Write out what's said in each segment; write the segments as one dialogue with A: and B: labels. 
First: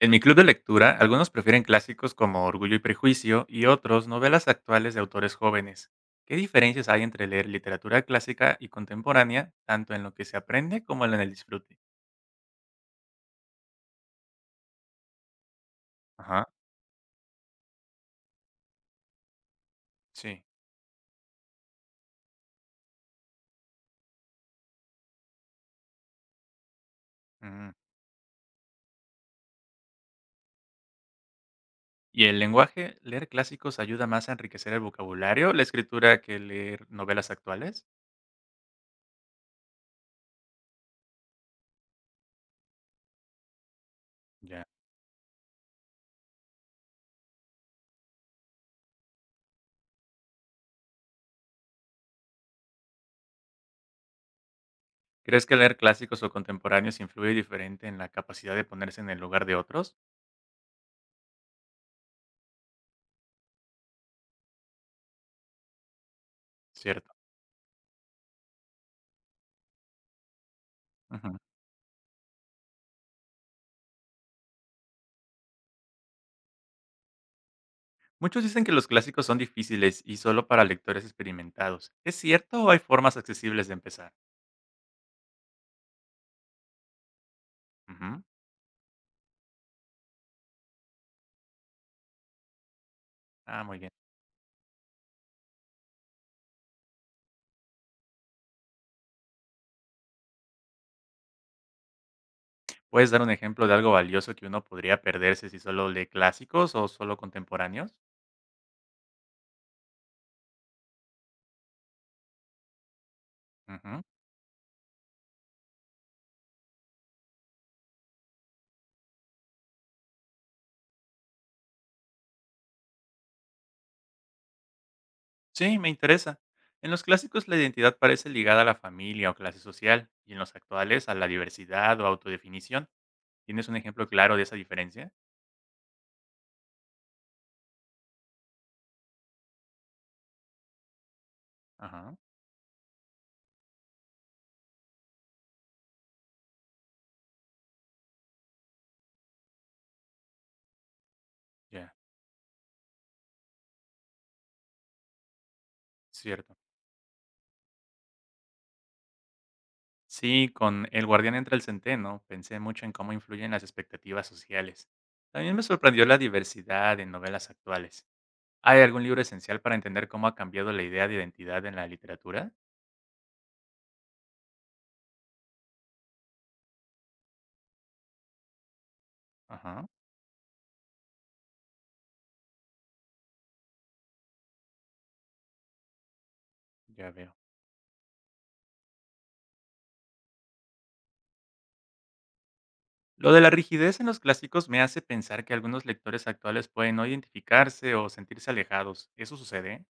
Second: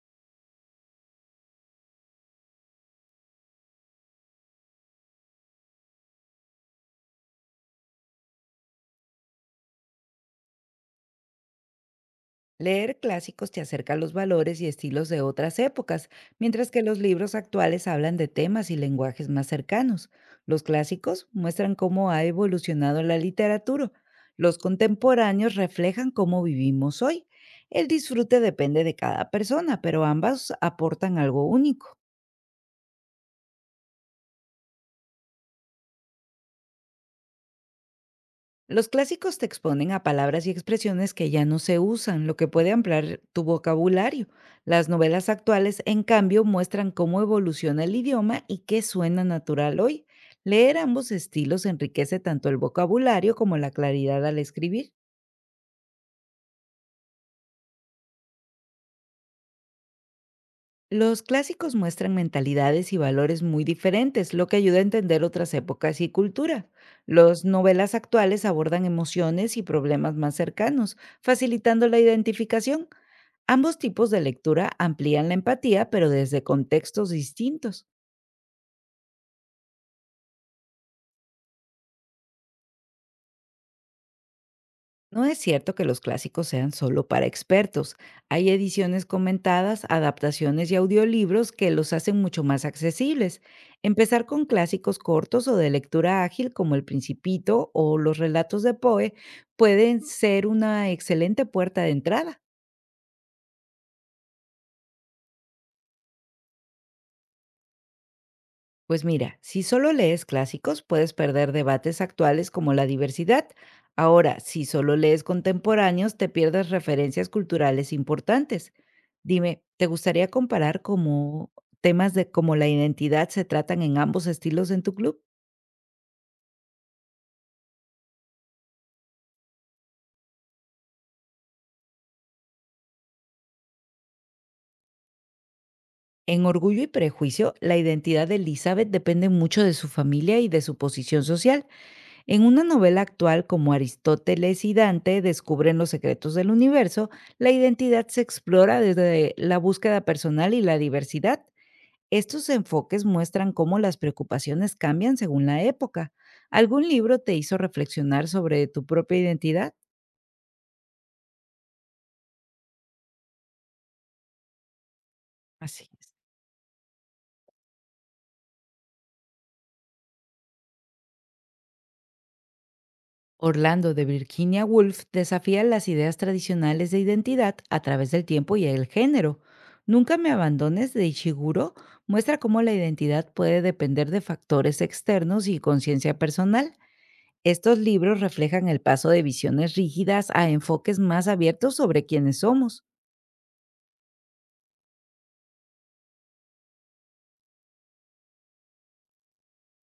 A: En mi club de lectura, algunos prefieren clásicos como Orgullo y Prejuicio y otros novelas actuales de autores jóvenes. ¿Qué diferencias hay entre leer literatura clásica y contemporánea, tanto en lo que se aprende como en el disfrute?
B: Leer clásicos te acerca a los valores y estilos de otras épocas,
A: Ajá,
B: mientras que los libros actuales hablan de temas y lenguajes más cercanos.
A: sí.
B: Los clásicos muestran cómo ha evolucionado la literatura. Los contemporáneos reflejan cómo vivimos hoy.
A: mm.
B: El disfrute depende de cada persona, pero ambas aportan algo único.
A: ¿Y el lenguaje? ¿Leer clásicos ayuda más a enriquecer el vocabulario, la escritura, que leer novelas actuales?
B: Los clásicos te exponen a palabras y expresiones que ya no se usan, lo que puede ampliar tu vocabulario.
A: Ya.
B: Las novelas actuales, en cambio, muestran cómo evoluciona el idioma y qué suena natural hoy. Leer ambos estilos enriquece tanto el vocabulario como la claridad al escribir.
A: ¿Crees que leer clásicos o contemporáneos influye diferente en la capacidad de ponerse en el lugar de otros?
B: Los clásicos muestran mentalidades y valores muy diferentes, lo que ayuda a entender otras épocas y cultura.
A: Cierto.
B: Las novelas actuales abordan emociones y problemas más cercanos,
A: Ujú.
B: facilitando la identificación. Ambos tipos de lectura amplían la empatía, pero desde contextos distintos.
A: Muchos dicen que los clásicos son difíciles y solo para lectores experimentados. ¿Es cierto o hay formas accesibles de empezar?
B: No es cierto que los clásicos sean solo para expertos.
A: Ujú.
B: Hay ediciones comentadas, adaptaciones y audiolibros que los hacen mucho más accesibles.
A: Ah, muy bien.
B: Empezar con clásicos cortos o de lectura ágil como El Principito o los relatos de Poe pueden ser una excelente puerta de entrada.
A: ¿Puedes dar un ejemplo de algo valioso que uno podría perderse si solo lee clásicos o solo contemporáneos?
B: Pues mira, si solo lees clásicos, puedes perder debates actuales como la diversidad.
A: Ujú.
B: Ahora, si solo lees contemporáneos, te pierdes referencias culturales importantes. Dime, ¿te gustaría comparar cómo temas de cómo la identidad se tratan en ambos estilos en tu club?
A: Sí, me interesa. En los clásicos la identidad parece ligada a la familia o clase social y en los actuales a la diversidad o autodefinición. ¿Tienes un ejemplo claro de esa diferencia?
B: En Orgullo y Prejuicio, la identidad de Elizabeth depende mucho de su familia y de su posición social.
A: Ajá,
B: En una novela actual como Aristóteles y Dante descubren los secretos del universo, la identidad se explora desde la búsqueda personal y la diversidad.
A: ya,
B: Estos enfoques muestran cómo las preocupaciones cambian según la época.
A: cierto.
B: ¿Algún libro te hizo reflexionar sobre tu propia identidad?
A: Sí, con El guardián entre el centeno pensé mucho en cómo influyen las expectativas sociales. También me
B: Así
A: sorprendió
B: es.
A: la diversidad en novelas actuales. ¿Hay algún libro esencial para entender cómo ha cambiado la idea de identidad en la literatura?
B: Orlando de Virginia Woolf desafía las ideas tradicionales de identidad a través del tiempo y el género.
A: Ajá,
B: Nunca me abandones de Ishiguro muestra cómo la identidad puede depender de factores externos y conciencia personal.
A: ya veo.
B: Estos libros reflejan el paso de visiones rígidas a enfoques más abiertos sobre quiénes somos.
A: Lo de la rigidez en los clásicos me hace pensar que algunos lectores actuales pueden no identificarse o sentirse alejados. ¿Eso sucede?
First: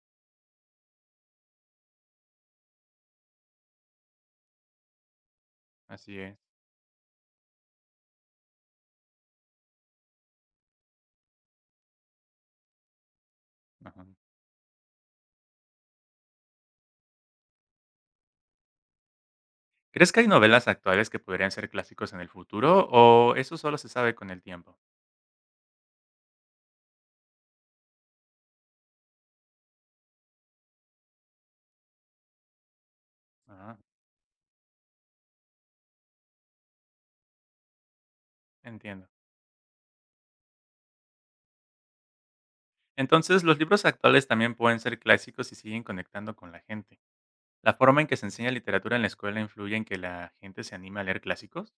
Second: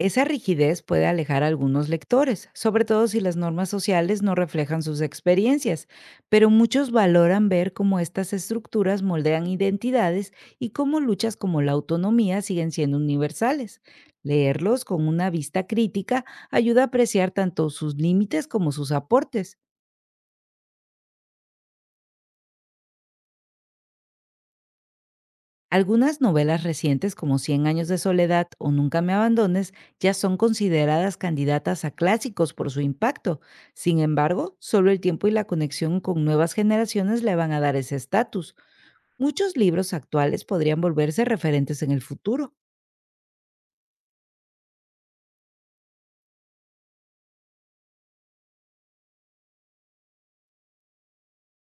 B: Esa rigidez puede alejar a algunos lectores, sobre todo si las normas sociales no reflejan sus experiencias,
A: Así es.
B: pero muchos valoran ver cómo estas estructuras moldean identidades y cómo luchas como la autonomía siguen siendo universales.
A: Ajá.
B: Leerlos con una vista crítica ayuda a apreciar tanto sus límites como sus aportes.
A: ¿Crees que hay novelas actuales que podrían ser clásicos en el futuro o eso solo se sabe con el tiempo?
B: Algunas novelas recientes como Cien años de soledad o Nunca me abandones ya son consideradas candidatas a clásicos por su impacto.
A: Ajá,
B: Sin embargo, solo el tiempo y la conexión con nuevas generaciones le van a dar ese estatus.
A: entiendo.
B: Muchos libros actuales podrían volverse referentes en el futuro.
A: Entonces, los libros actuales también pueden ser clásicos y siguen conectando con la gente. ¿La forma en que se enseña literatura en la escuela influye en que la gente se anime a leer clásicos?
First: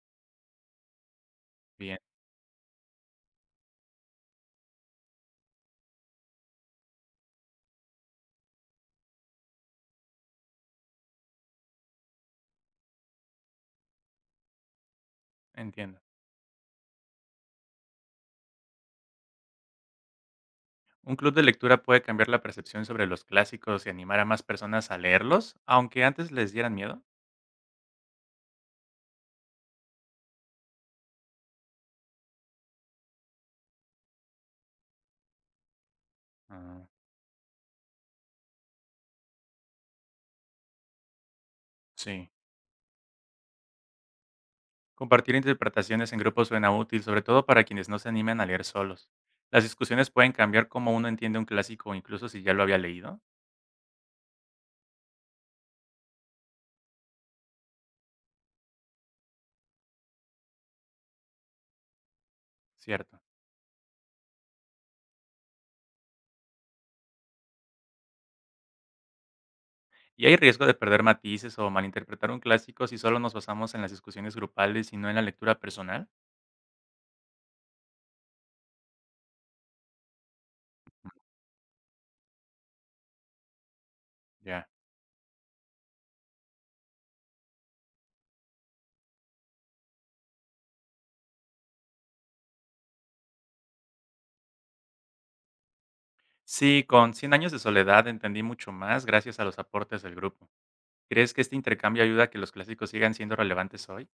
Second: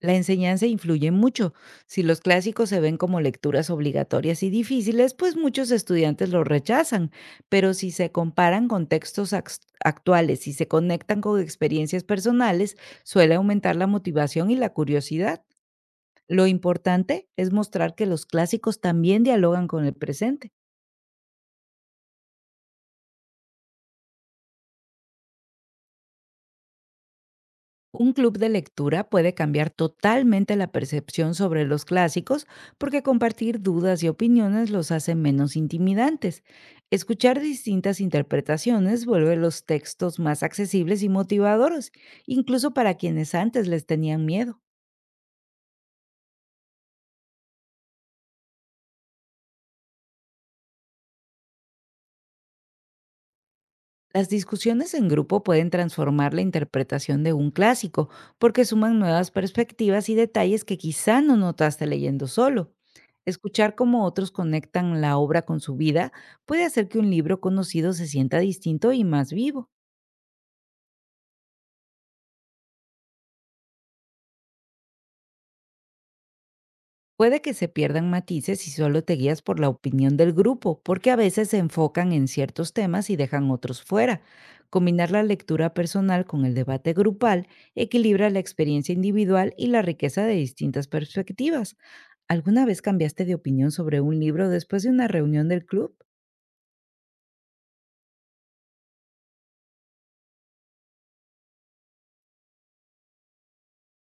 B: La enseñanza influye mucho.
A: Bien,
B: Si los clásicos se ven como lecturas obligatorias y difíciles, pues muchos estudiantes los rechazan, pero si se comparan con textos actuales y se conectan con experiencias personales, suele aumentar la motivación y la curiosidad.
A: entiendo.
B: Lo importante es mostrar que los clásicos también dialogan con el presente.
A: ¿Un club de lectura puede cambiar la percepción sobre los clásicos y animar a más personas a leerlos, aunque antes les dieran miedo?
B: Un club de lectura puede cambiar totalmente la percepción sobre los clásicos porque compartir dudas y opiniones los hace menos intimidantes.
A: Ah,
B: Escuchar distintas interpretaciones vuelve los textos más accesibles y motivadores,
A: sí.
B: incluso para quienes antes les tenían miedo.
A: Compartir interpretaciones en grupos suena útil, sobre todo para quienes no se animan a leer solos. Las discusiones pueden cambiar cómo uno entiende un clásico, incluso si ya lo había leído.
B: Las discusiones en grupo pueden transformar la interpretación de un clásico, porque suman nuevas perspectivas y detalles que quizá no notaste leyendo solo.
A: Cierto.
B: Escuchar cómo otros conectan la obra con su vida puede hacer que un libro conocido se sienta distinto y más vivo.
A: ¿Y hay riesgo de perder matices o malinterpretar un clásico si solo nos basamos en las discusiones grupales y no en la lectura personal?
B: Puede que se pierdan matices si solo te guías por la opinión del grupo, porque a veces se enfocan en ciertos temas y dejan otros fuera.
A: Ya.
B: Combinar la lectura personal con el debate grupal equilibra la experiencia individual y la riqueza de distintas perspectivas. ¿Alguna vez cambiaste de opinión sobre un libro después de una reunión del club?
A: Sí, con cien años de soledad entendí mucho más gracias a los aportes del grupo. ¿Crees que este intercambio ayuda a que los clásicos sigan siendo relevantes hoy?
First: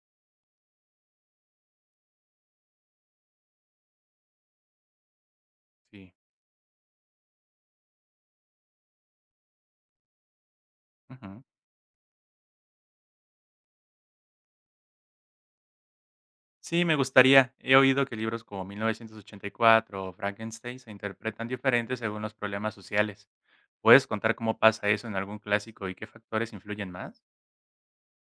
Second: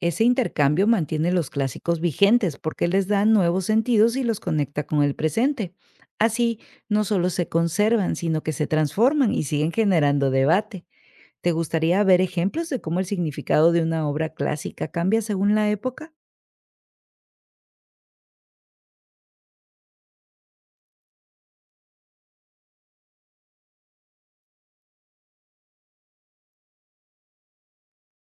B: Ese intercambio mantiene los clásicos vigentes porque les da nuevos sentidos y los conecta con el presente.
A: Sí.
B: Así, no solo se conservan, sino que se transforman y siguen generando debate.
A: Ujú.
B: ¿Te gustaría ver ejemplos de cómo el significado de una obra clásica cambia según la época?
A: Sí, me gustaría. He oído que libros como 1984 o Frankenstein se interpretan diferentes según los problemas sociales. ¿Puedes contar cómo pasa eso en algún clásico y qué factores influyen más?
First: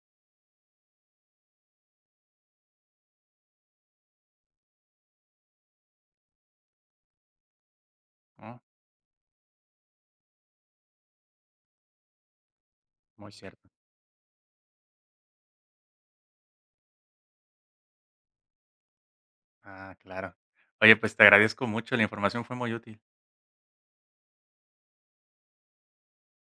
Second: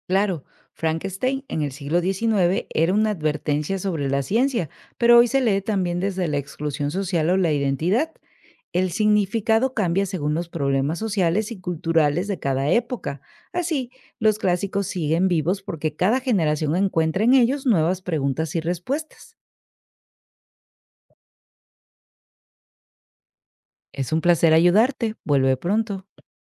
B: Claro, Frankenstein en el siglo XIX era una advertencia sobre la ciencia, pero hoy se lee también desde la exclusión social o la identidad.
A: Oh,
B: El significado cambia según los problemas sociales y culturales de cada época.
A: muy cierto.
B: Así, los clásicos siguen vivos porque cada generación encuentra en ellos nuevas preguntas y respuestas.
A: Ah, claro. Oye, pues te agradezco mucho, la información fue muy útil.
B: Es un placer ayudarte. Vuelve pronto.